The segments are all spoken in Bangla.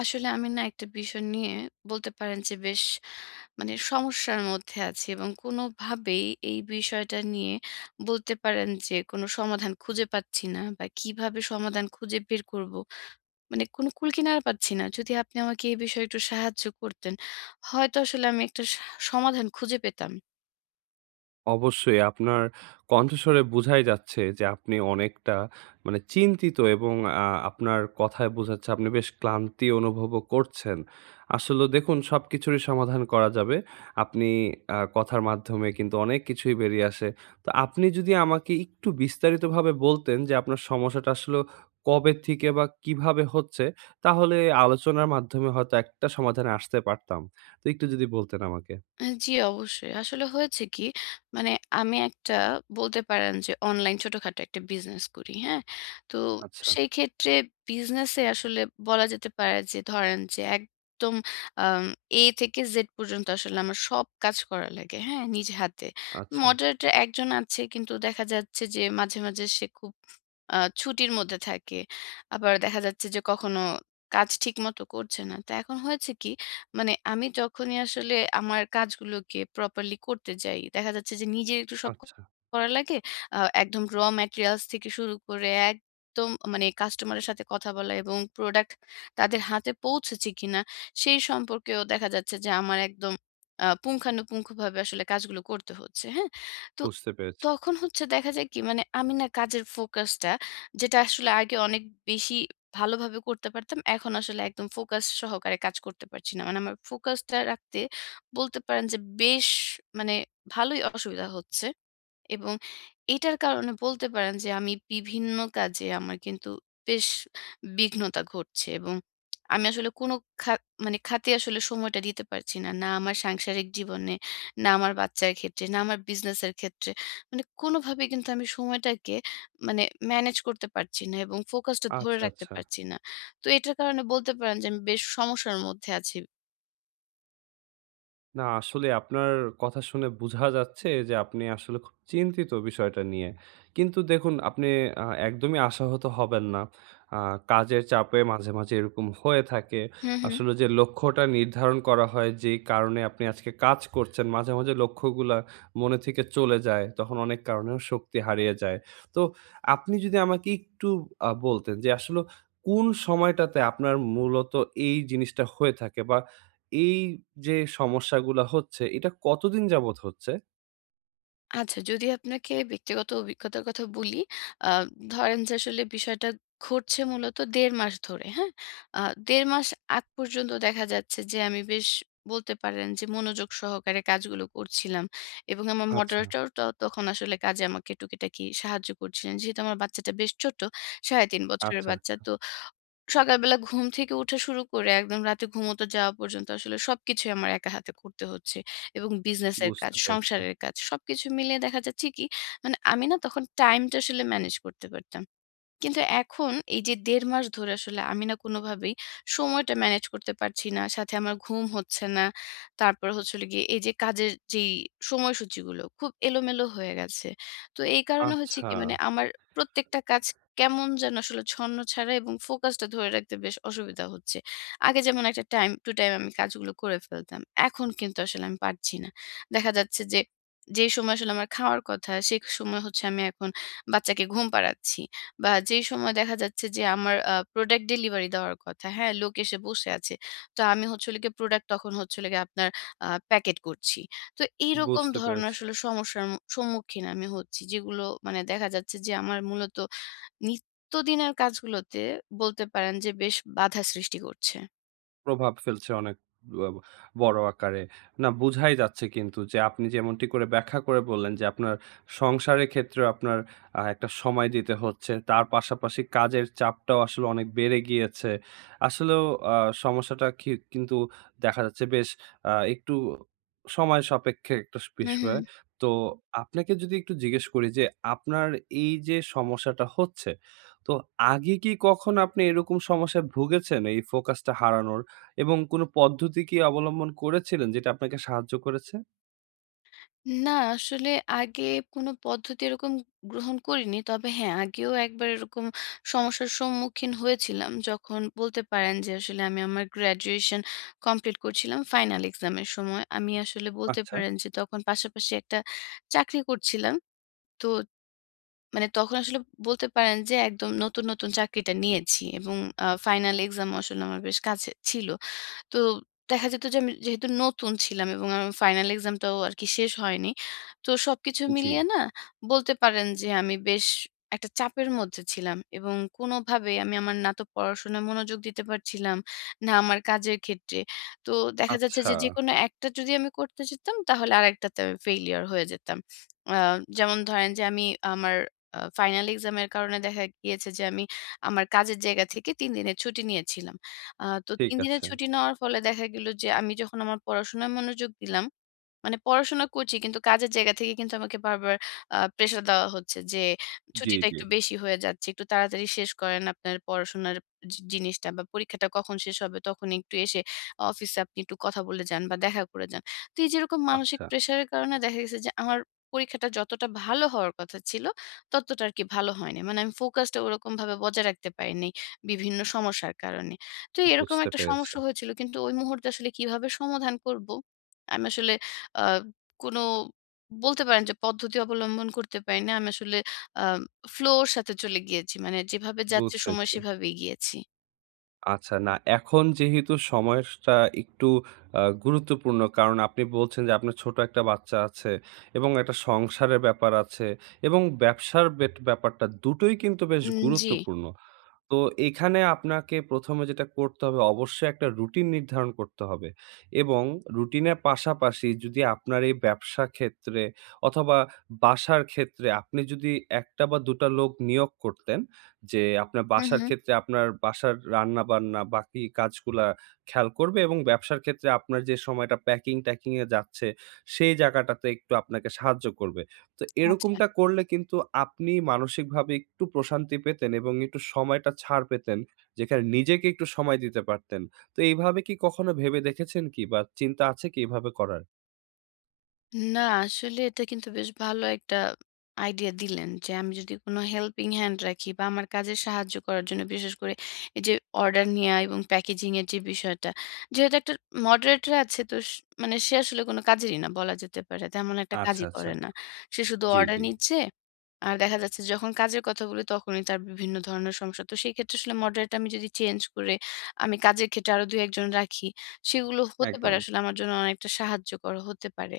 আসলে আমি না একটা বিষয় নিয়ে বলতে পারেন যে বেশ মানে সমস্যার মধ্যে আছি এবং কোনোভাবেই এই বিষয়টা নিয়ে বলতে পারেন যে কোনো সমাধান খুঁজে পাচ্ছি না বা কিভাবে সমাধান খুঁজে বের করব মানে কোনো কুলকিনারা পাচ্ছি না যদি আপনি আমাকে এই বিষয়ে একটু সাহায্য করতেন হয়তো আসলে আমি একটা সমাধান খুঁজে পেতাম। অবশ্যই আপনার কণ্ঠস্বরে বোঝাই যাচ্ছে যে আপনি অনেকটা চিন্তিত এবং আপনার কথায় বোঝাচ্ছে আপনি বেশ ক্লান্তি অনুভবও করছেন। আসলেও দেখুন সবকিছুরই সমাধান করা যাবে। আপনি কথার মাধ্যমে কিন্তু অনেক কিছুই বেরিয়ে আসে। তো আপনি যদি আমাকে একটু বিস্তারিতভাবে বলতেন যে আপনার সমস্যাটা আসলেও কবে থেকে বা কিভাবে হচ্ছে? তাহলে আলোচনার মাধ্যমে হয়তো একটা সমাধানে আসতে পারতাম। তো একটু যদি বলতেন আমাকে। জি, অবশ্যই। আসলে হয়েছে কি, মানে আমি একটা বলতে পারেন যে অনলাইন ছোটখাটো একটা বিজনেস করি, হ্যাঁ? তো আচ্ছা, সেই ক্ষেত্রে বিজনেসে আসলে বলা যেতে পারে যে ধরেন যে একদম আম A থেকে Z পর্যন্ত আসলে আমার সব কাজ করা লাগে, হ্যাঁ? নিজ হাতে। আচ্ছা, মডারেটর একজন আছে কিন্তু দেখা যাচ্ছে যে মাঝে, মাঝে সে খুব আ ছুটির মধ্যে থাকে। আবার দেখা যাচ্ছে যে কখনো কাজ ঠিকমতো করছে না। তো এখন হয়েছে কি, মানে আমি যখনই আসলে আমার কাজগুলোকে প্রপারলি করতে যাই, দেখা যাচ্ছে যে নিজের একটু সব আচ্ছা। করা লাগে। আ একদম র ম্যাটেরিয়ালস থেকে শুরু করে একদম মানে কাস্টমারের সাথে কথা বলা এবং প্রোডাক্ট তাদের হাতে পৌঁছেছে কিনা, সেই সম্পর্কেও দেখা যাচ্ছে যে আমার একদম পুঙ্খানুপুঙ্খভাবে আসলে কাজগুলো করতে হচ্ছে। হ্যাঁ? তো বুঝতে পেরেছি। তখন হচ্ছে দেখা যায় কি, মানে আমি না কাজের ফোকাসটা যেটা আসলে আগে অনেক বেশি ভালোভাবে করতে পারতাম। এখন আসলে একদম ফোকাস সহকারে কাজ করতে পারছি না। মানে আমার ফোকাসটা রাখতে বলতে পারেন যে বেশ মানে ভালোই অসুবিধা হচ্ছে। এবং এটার কারণে বলতে পারেন যে আমি বিভিন্ন কাজে আমার কিন্তু বেশ বিঘ্নতা ঘটছে এবং আমি আসলে কোনো খা মানে খাতে আসলে সময়টা দিতে পারছি না। না আমার সাংসারিক জীবনে, না আমার বাচ্চার ক্ষেত্রে, না আমার বিজনেসের ক্ষেত্রে। মানে কোনোভাবে কিন্তু আমি সময়টাকে মানে ম্যানেজ করতে পারছি না এবং ফোকাসটা ধরে আচ্ছা, রাখতে আচ্ছা। পারছি না। তো এটার কারণে বলতে পারেন যে আমি বেশ সমস্যার মধ্যে আছি। না আসলে আপনার কথা শুনে বোঝা যাচ্ছে যে আপনি আসলে খুব চিন্তিত বিষয়টা নিয়ে। কিন্তু দেখুন আপনি একদমই আশাহত হবেন না। আ কাজের চাপে মাঝে, মাঝে এরকম হয়ে থাকে। হু, হু। আসলে যে লক্ষ্যটা নির্ধারণ করা হয় যেই কারণে আপনি আজকে কাজ করছেন, মাঝে, মাঝে লক্ষ্যগুলা মনে থেকে চলে যায়। তখন অনেক কারণেও শক্তি হারিয়ে যায়। তো আপনি যদি আমাকে একটু বলতেন যে আসলে কোন সময়টাতে আপনার মূলত এই জিনিসটা হয়ে থাকে বা এই যে সমস্যাগুলা হচ্ছে, এটা কতদিন যাবৎ হচ্ছে? আচ্ছা, যদি আপনাকে ব্যক্তিগত অভিজ্ঞতার কথা বলি, আ ধরেন যে আসলে বিষয়টা ঘটছে মূলত ১.৫ মাস ধরে, হ্যাঁ? আ ১.৫ মাস আগ পর্যন্ত দেখা যাচ্ছে যে আমি বেশ বলতে পারেন যে মনোযোগ সহকারে কাজগুলো করছিলাম এবং আমার আচ্ছা, মডারেটর তখন আসলে কাজে আমাকে টুকিটাকি সাহায্য করছিলেন। যেহেতু আমার বাচ্চাটা বেশ ছোট, ৩.৫ বছরের আচ্ছা, বাচ্চা। তো সকালবেলা ঘুম থেকে উঠা শুরু করে একদম রাতে ঘুমোতে যাওয়া পর্যন্ত আসলে সবকিছুই আমার একা হাতে করতে হচ্ছে। এবং বিজনেসের কাজ, বুঝতে পেরেছি। সংসারের কাজ সবকিছু মিলিয়ে দেখা যাচ্ছে কি, মানে আমি না তখন টাইমটা আসলে ম্যানেজ করতে পারতাম। কিন্তু এখন এই যে ১.৫ মাস ধরে আসলে আমি না কোনোভাবেই সময়টা ম্যানেজ করতে পারছি না। সাথে আমার ঘুম হচ্ছে না। তারপর হচ্ছে হলো গিয়ে এই যে কাজের যেই সময়সূচিগুলো খুব এলোমেলো হয়ে গেছে। তো এই কারণে হচ্ছে আচ্ছা, কি মানে আমার প্রত্যেকটা কাজ কেমন যেন আসলে ছন্নছাড়া এবং ফোকাসটা ধরে রাখতে বেশ অসুবিধা হচ্ছে। আগে যেমন একটা টাইম টু টাইম আমি কাজগুলো করে ফেলতাম। এখন কিন্তু আসলে আমি পারছি না। দেখা যাচ্ছে যে, যেই সময় আসলে আমার খাওয়ার কথা সে সময় হচ্ছে আমি এখন বাচ্চাকে ঘুম পাড়াচ্ছি। বা যেই সময় দেখা যাচ্ছে যে আমার প্রোডাক্ট ডেলিভারি দেওয়ার কথা, হ্যাঁ? লোক এসে বসে আছে। তো আমি হচ্ছে হলো গিয়ে প্রোডাক্ট তখন হচ্ছে হলো গিয়ে আপনার প্যাকেট করছি। তো এইরকম বুঝতে ধরনের পেরেছি। আসলে সমস্যার সম্মুখীন আমি হচ্ছি। যেগুলো মানে দেখা যাচ্ছে যে আমার মূলত নিত্যদিনের কাজগুলোতে বলতে পারেন যে বেশ বাধা সৃষ্টি করছে। প্রভাব ফেলছে অনেক ব বড় আকারে। না বুঝাই যাচ্ছে কিন্তু যে আপনি যেমনটি করে ব্যাখ্যা করে বললেন যে আপনার সংসারের ক্ষেত্রেও আপনার একটা সময় দিতে হচ্ছে। তার পাশাপাশি কাজের চাপটাও আসলে অনেক বেড়ে গিয়েছে। আসলেও আ সমস্যাটা কিন্তু দেখা যাচ্ছে বেশ একটু সময় সাপেক্ষে একটা হু, হু। বিষয়। তো আপনাকে যদি একটু জিজ্ঞেস করি যে আপনার এই যে সমস্যাটা হচ্ছে, তো আগে কি কখনো আপনি এরকম সমস্যায় ভুগেছেন এই ফোকাসটা হারানোর? এবং কোনো পদ্ধতি কি অবলম্বন করেছিলেন যেটা আপনাকে সাহায্য করেছে? না, আসলে আগে কোনো পদ্ধতি এরকম গ্রহণ করিনি। তবে হ্যাঁ, আগেও একবার এরকম সমস্যার সম্মুখীন হয়েছিলাম। যখন বলতে পারেন যে আসলে আমি আমার গ্র্যাজুয়েশন কমপ্লিট করছিলাম ফাইনাল এক্সামের সময়। আমি আসলে বলতে আচ্ছা, পারেন যে তখন পাশাপাশি একটা চাকরি করছিলাম। তো মানে তখন আসলে বলতে পারেন যে একদম নতুন, নতুন চাকরিটা নিয়েছি এবং ফাইনাল এক্সামও আসলে আমার বেশ কাছে ছিল। তো দেখা যেত যে আমি যেহেতু নতুন ছিলাম এবং আমার ফাইনাল এক্সামটাও আর কি শেষ হয়নি। তো সবকিছু জি। মিলিয়ে না বলতে পারেন যে আমি বেশ একটা চাপের মধ্যে ছিলাম এবং কোনোভাবেই আমি আমার না তো পড়াশোনায় মনোযোগ দিতে পারছিলাম, না আমার কাজের ক্ষেত্রে। তো দেখা যাচ্ছে আচ্ছা, যে যেকোনো একটা যদি আমি করতে যেতাম তাহলে আরেকটাতে আমি ফেইলিউর হয়ে যেতাম। আ যেমন ধরেন যে আমি আমার ফাইনাল এক্সাম এর কারণে দেখা গিয়েছে যে আমি আমার কাজের জায়গা থেকে ৩ দিনের ছুটি নিয়েছিলাম। তো ঠিক ৩ দিনের আছে। ছুটি নেওয়ার ফলে দেখা গেল যে আমি যখন আমার পড়াশোনায় মনোযোগ দিলাম, মানে পড়াশোনা করছি কিন্তু কাজের জায়গা থেকে কিন্তু আমাকে বারবার প্রেশার দেওয়া হচ্ছে যে, জি, "ছুটিটা জি। একটু বেশি হয়ে যাচ্ছে। একটু তাড়াতাড়ি শেষ করেন আপনার পড়াশোনার জিনিসটা বা পরীক্ষাটা কখন শেষ হবে তখন একটু এসে অফিসে আপনি একটু কথা বলে যান বা দেখা করে যান।" তো এই যেরকম মানসিক আচ্ছা, প্রেশারের কারণে দেখা গেছে যে আমার পরীক্ষাটা যতটা ভালো হওয়ার কথা ছিল, ততটা আরকি ভালো হয়নি। মানে আমি ফোকাসটা ওরকমভাবে বজায় রাখতে পারিনি বিভিন্ন সমস্যার কারণে। তো এরকম বুঝতে একটা পেরেছি। সমস্যা হয়েছিল। কিন্তু ওই মুহূর্তে আসলে কিভাবে সমাধান করব? আমি আসলে আ কোনো বলতে পারেন যে পদ্ধতি অবলম্বন করতে পারি না। আমি আসলে আ ফ্লো এর সাথে চলে গিয়েছি। মানে যেভাবে যাচ্ছে সময় বুঝেছি। সেভাবে এগিয়েছি। আচ্ছা, না, এখন যেহেতু সময়টা একটু গুরুত্বপূর্ণ কারণ আপনি বলছেন যে আপনার ছোট একটা বাচ্চা আছে এবং একটা সংসারের ব্যাপার আছে এবং ব্যবসার ব্যাপারটা দুটোই কিন্তু বেশ জি। গুরুত্বপূর্ণ। তো এখানে আপনাকে ১ম এ যেটা করতে হবে অবশ্যই একটা রুটিন নির্ধারণ করতে হবে এবং রুটিনের পাশাপাশি যদি আপনার এই ব্যবসা ক্ষেত্রে অথবা বাসার ক্ষেত্রে আপনি যদি ১টা বা ২টা লোক নিয়োগ করতেন যে আপনার হুম, বাসার হুম। ক্ষেত্রে আপনার বাসার রান্নাবান্না বাকি কাজগুলা খেয়াল করবে এবং ব্যবসার ক্ষেত্রে আপনার যে সময়টা প্যাকিং-ট্যাকিং এ যাচ্ছে সেই জায়গাটাতে একটু আপনাকে সাহায্য করবে। তো আচ্ছা। এরকমটা করলে কিন্তু আপনি মানসিকভাবে একটু প্রশান্তি পেতেন এবং একটু সময়টা ছাড় পেতেন, যেখানে নিজেকে একটু সময় দিতে পারতেন। তো এইভাবে কি কখনো ভেবে দেখেছেন কি বা চিন্তা আছে কি এভাবে করার? না আসলে এটা কিন্তু বেশ ভালো একটা আইডিয়া দিলেন যে আমি যদি কোনো হেল্পিং হ্যান্ড রাখি বা আমার কাজে সাহায্য করার জন্য বিশেষ করে এই যে অর্ডার নেয়া এবং প্যাকেজিং এর যে বিষয়টা। যেহেতু একটা মডারেটর আছে তো মানে সে আসলে কোনো কাজেরই না বলা যেতে পারে। তেমন একটা আচ্ছা, কাজই আচ্ছা। করে না। সে শুধু জি, অর্ডার জি। নিচ্ছে আর দেখা যাচ্ছে যখন কাজের কথা বলি তখনই তার বিভিন্ন ধরনের সমস্যা। তো সেই ক্ষেত্রে আসলে মডারেটর আমি যদি চেঞ্জ করে আমি কাজের ক্ষেত্রে আরো ২-১ জন রাখি, সেগুলো হতে পারে একদম, আসলে আমার জন্য অনেকটা সাহায্যকর হতে পারে।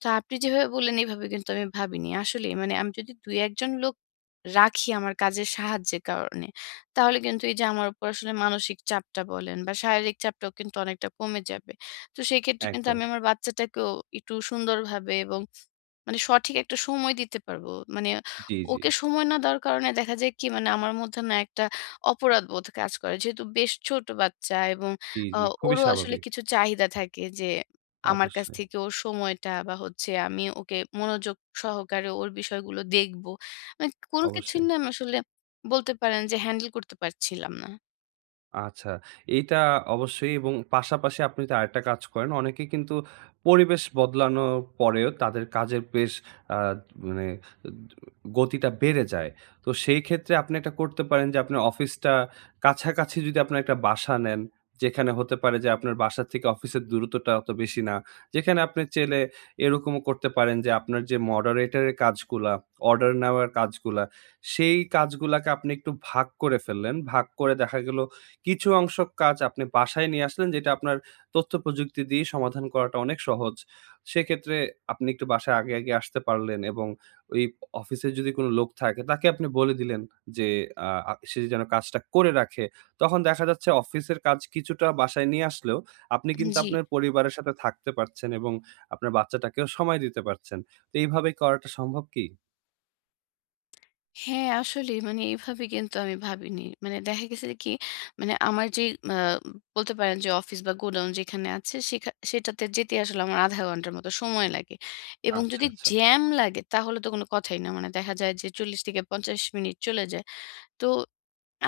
তো আপনি যেভাবে বললেন এভাবে কিন্তু আমি ভাবিনি। আসলেই মানে আমি যদি ২-১ জন লোক রাখি আমার কাজের সাহায্যের কারণে, তাহলে কিন্তু এই যে আমার উপর আসলে মানসিক চাপটা বলেন বা শারীরিক চাপটাও কিন্তু অনেকটা কমে যাবে। তো সেই ক্ষেত্রে কিন্তু একদম। আমি আমার বাচ্চাটাকেও একটু সুন্দরভাবে এবং মানে সঠিক একটা সময় দিতে পারবো। মানে জি, জি। ওকে সময় না দেওয়ার কারণে দেখা যায় কি মানে আমার মধ্যে না একটা অপরাধবোধ কাজ করে। যেহেতু বেশ ছোট বাচ্চা এবং জি, আ জি। খুবই ওরও আসলে স্বাভাবিক। কিছু চাহিদা থাকে যে আমার কাছ অবশ্যই, থেকে ওর সময়টা বা হচ্ছে আমি ওকে মনোযোগ সহকারে ওর বিষয়গুলো দেখবো। মানে কোনো কিছুই অবশ্যই। না আমি আসলে বলতে পারেন যে হ্যান্ডেল করতে পারছিলাম না। আচ্ছা, এইটা অবশ্যই এবং পাশাপাশি আপনি তো আরেকটা কাজ করেন। অনেকে কিন্তু পরিবেশ বদলানোর পরেও তাদের কাজের বেশ আ মানে গতিটা বেড়ে যায়। তো সেই ক্ষেত্রে আপনি একটা করতে পারেন যে আপনার অফিসটা কাছাকাছি যদি আপনার একটা বাসা নেন, যেখানে হতে পারে যে আপনার বাসা থেকে অফিসের দূরত্বটা অত বেশি না। যেখানে আপনি চাইলে এরকমও করতে পারেন যে আপনার যে মডারেটরের কাজগুলা, অর্ডার নেওয়ার কাজগুলা, সেই কাজগুলাকে আপনি একটু ভাগ করে ফেললেন। ভাগ করে দেখা গেল কিছু অংশ কাজ আপনি বাসায় নিয়ে আসলেন যেটা আপনার তথ্য প্রযুক্তি দিয়ে সমাধান করাটা অনেক সহজ। সেক্ষেত্রে আপনি একটু বাসায় আগে, আগে আসতে পারলেন এবং ওই অফিসে যদি কোনো লোক থাকে তাকে আপনি বলে দিলেন যে আ আ সে যেন কাজটা করে রাখে। তখন দেখা যাচ্ছে অফিসের কাজ কিছুটা বাসায় নিয়ে আসলেও আপনি কিন্তু জি। আপনার পরিবারের সাথে থাকতে পারছেন এবং আপনার বাচ্চাটাকেও সময় দিতে পারছেন। তো এইভাবে করাটা সম্ভব কি? হ্যাঁ, আসলেই মানে এভাবে কিন্তু আমি ভাবিনি। মানে দেখা গেছে যে কি মানে আমার যেই বলতে পারেন যে অফিস বা গোডাউন যেখানে আছে সেখা সেটাতে যেতে আসলে আমার ০.৫ ঘন্টার মতো সময় লাগে। এবং আচ্ছা, যদি আচ্ছা। জ্যাম লাগে তাহলে তো কোনো কথাই না। মানে দেখা যায় যে ৪০ থেকে ৫০ মিনিট চলে যায়। তো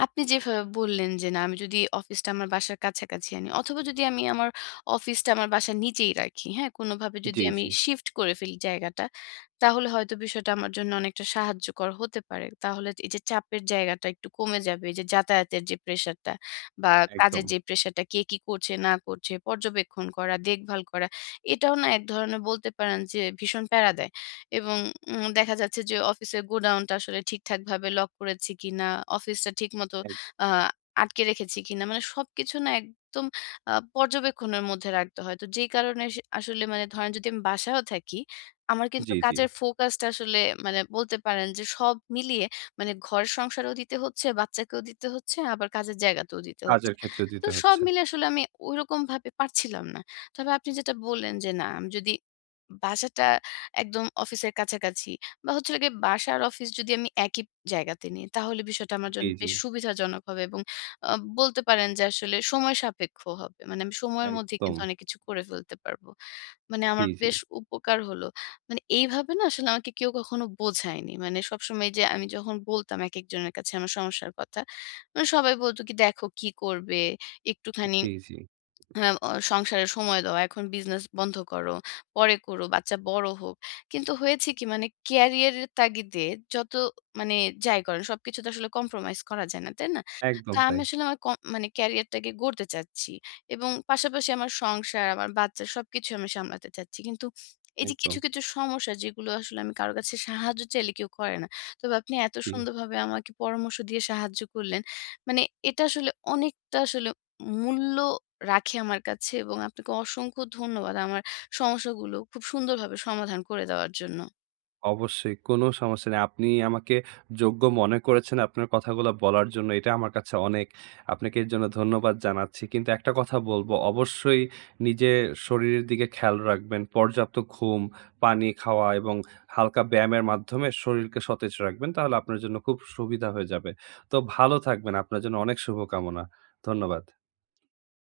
আপনি যেভাবে বললেন যে, না আমি যদি অফিসটা আমার বাসার কাছাকাছি আনি অথবা যদি আমি আমার অফিসটা আমার বাসার নিচেই রাখি, হ্যাঁ? কোনোভাবে যদি জি, আমি জি। শিফট করে ফেলি জায়গাটা, তাহলে হয়তো বিষয়টা আমার জন্য অনেকটা সাহায্যকর হতে পারে। তাহলে এই যে চাপের জায়গাটা একটু কমে যাবে। এই যে যাতায়াতের যে প্রেশারটা বা একদম। কাজের যে প্রেশারটা কে কি করছে না করছে, পর্যবেক্ষণ করা, দেখভাল করা, এটাও না এক ধরনের বলতে পারেন যে ভীষণ প্যারা দেয়। এবং দেখা যাচ্ছে যে অফিসের গোডাউনটা আসলে ঠিকঠাক ভাবে লক করেছি কিনা, অফিসটা ঠিকমতো এক আ আটকে রেখেছি কিনা। মানে সবকিছু না একদম পর্যবেক্ষণের মধ্যে রাখতে হয়। তো যেই কারণে সে আসলে মানে ধরেন যদি আমি বাসায়ও থাকি, আমার কিন্তু জি, জি। কাজের ফোকাসটা আসলে মানে বলতে পারেন যে সব মিলিয়ে মানে ঘর সংসারও দিতে হচ্ছে, বাচ্চাকেও দিতে হচ্ছে, আবার কাজের জায়গাতেও দিতে হচ্ছে। কাজের ক্ষেত্রে তো দিতে সব হচ্ছে। মিলে আসলে আমি ওইরকম ভাবে পারছিলাম না। তবে আপনি যেটা বললেন যে না আমি যদি বাসাটা একদম অফিসের কাছাকাছি বা হচ্ছে হলো গিয়ে বাসা আর অফিস যদি আমি একই জায়গাতে নিই, তাহলে বিষয়টা আমার জি, জন্য জি। বেশ সুবিধাজনক হবে এবং আ বলতে পারেন যে আসলে সময় সাপেক্ষ হবে। মানে আমি সময়ের মধ্যে একদম। কিন্তু অনেক কিছু করে ফেলতে পারব। মানে জি, আমার জি, বেশ উপকার হলো। মানে এইভাবে না আসলে আমাকে কেউ কখনো বোঝায়নি। মানে সবসময় যে আমি যখন বলতাম একেকজনের কাছে আমার সমস্যার কথা, মানে সবাই বলত কি, "দেখো কি করবে? একটুখানি" জি, জি। হ্যাঁ, সংসারে সময় দাও। এখন বিজনেস বন্ধ করো। পরে করো। বাচ্চা বড় হোক। কিন্তু হয়েছে কি মানে ক্যারিয়ার এর তাগিদে যত মানে যাই করেন সবকিছু তো আসলে কম্প্রোমাইজ করা যায় না। তাই না? তো একদম আমি তাই। আসলে আমার মানে ক্যারিয়ার টাকে গড়তে চাচ্ছি। এবং পাশাপাশি আমার সংসার, আমার বাচ্চা সবকিছু আমি সামলাতে চাচ্ছি। কিন্তু এই যে একদম। কিছু, কিছু সমস্যা যেগুলো আসলে আমি কারো কাছে সাহায্য চাইলে কেউ করে না। তবে আপনি এত জি। সুন্দরভাবে আমাকে পরামর্শ দিয়ে সাহায্য করলেন। মানে এটা আসলে অনেকটা আসলে মূল্য রাখে আমার কাছে এবং আপনাকে অসংখ্য ধন্যবাদ আমার সমস্যাগুলো খুব সুন্দরভাবে সমাধান করে দেওয়ার জন্য। অবশ্যই কোনো সমস্যা নেই। আপনি আমাকে যোগ্য মনে করেছেন আপনার কথাগুলা বলার জন্য। এটা আমার কাছে অনেক। আপনাকে এর জন্য ধন্যবাদ জানাচ্ছি। কিন্তু একটা কথা বলবো, অবশ্যই নিজের শরীরের দিকে খেয়াল রাখবেন। পর্যাপ্ত ঘুম, পানি খাওয়া এবং হালকা ব্যায়ামের মাধ্যমে শরীরকে সতেজ রাখবেন। তাহলে আপনার জন্য খুব সুবিধা হয়ে যাবে। তো ভালো থাকবেন। আপনার জন্য অনেক শুভকামনা। ধন্যবাদ।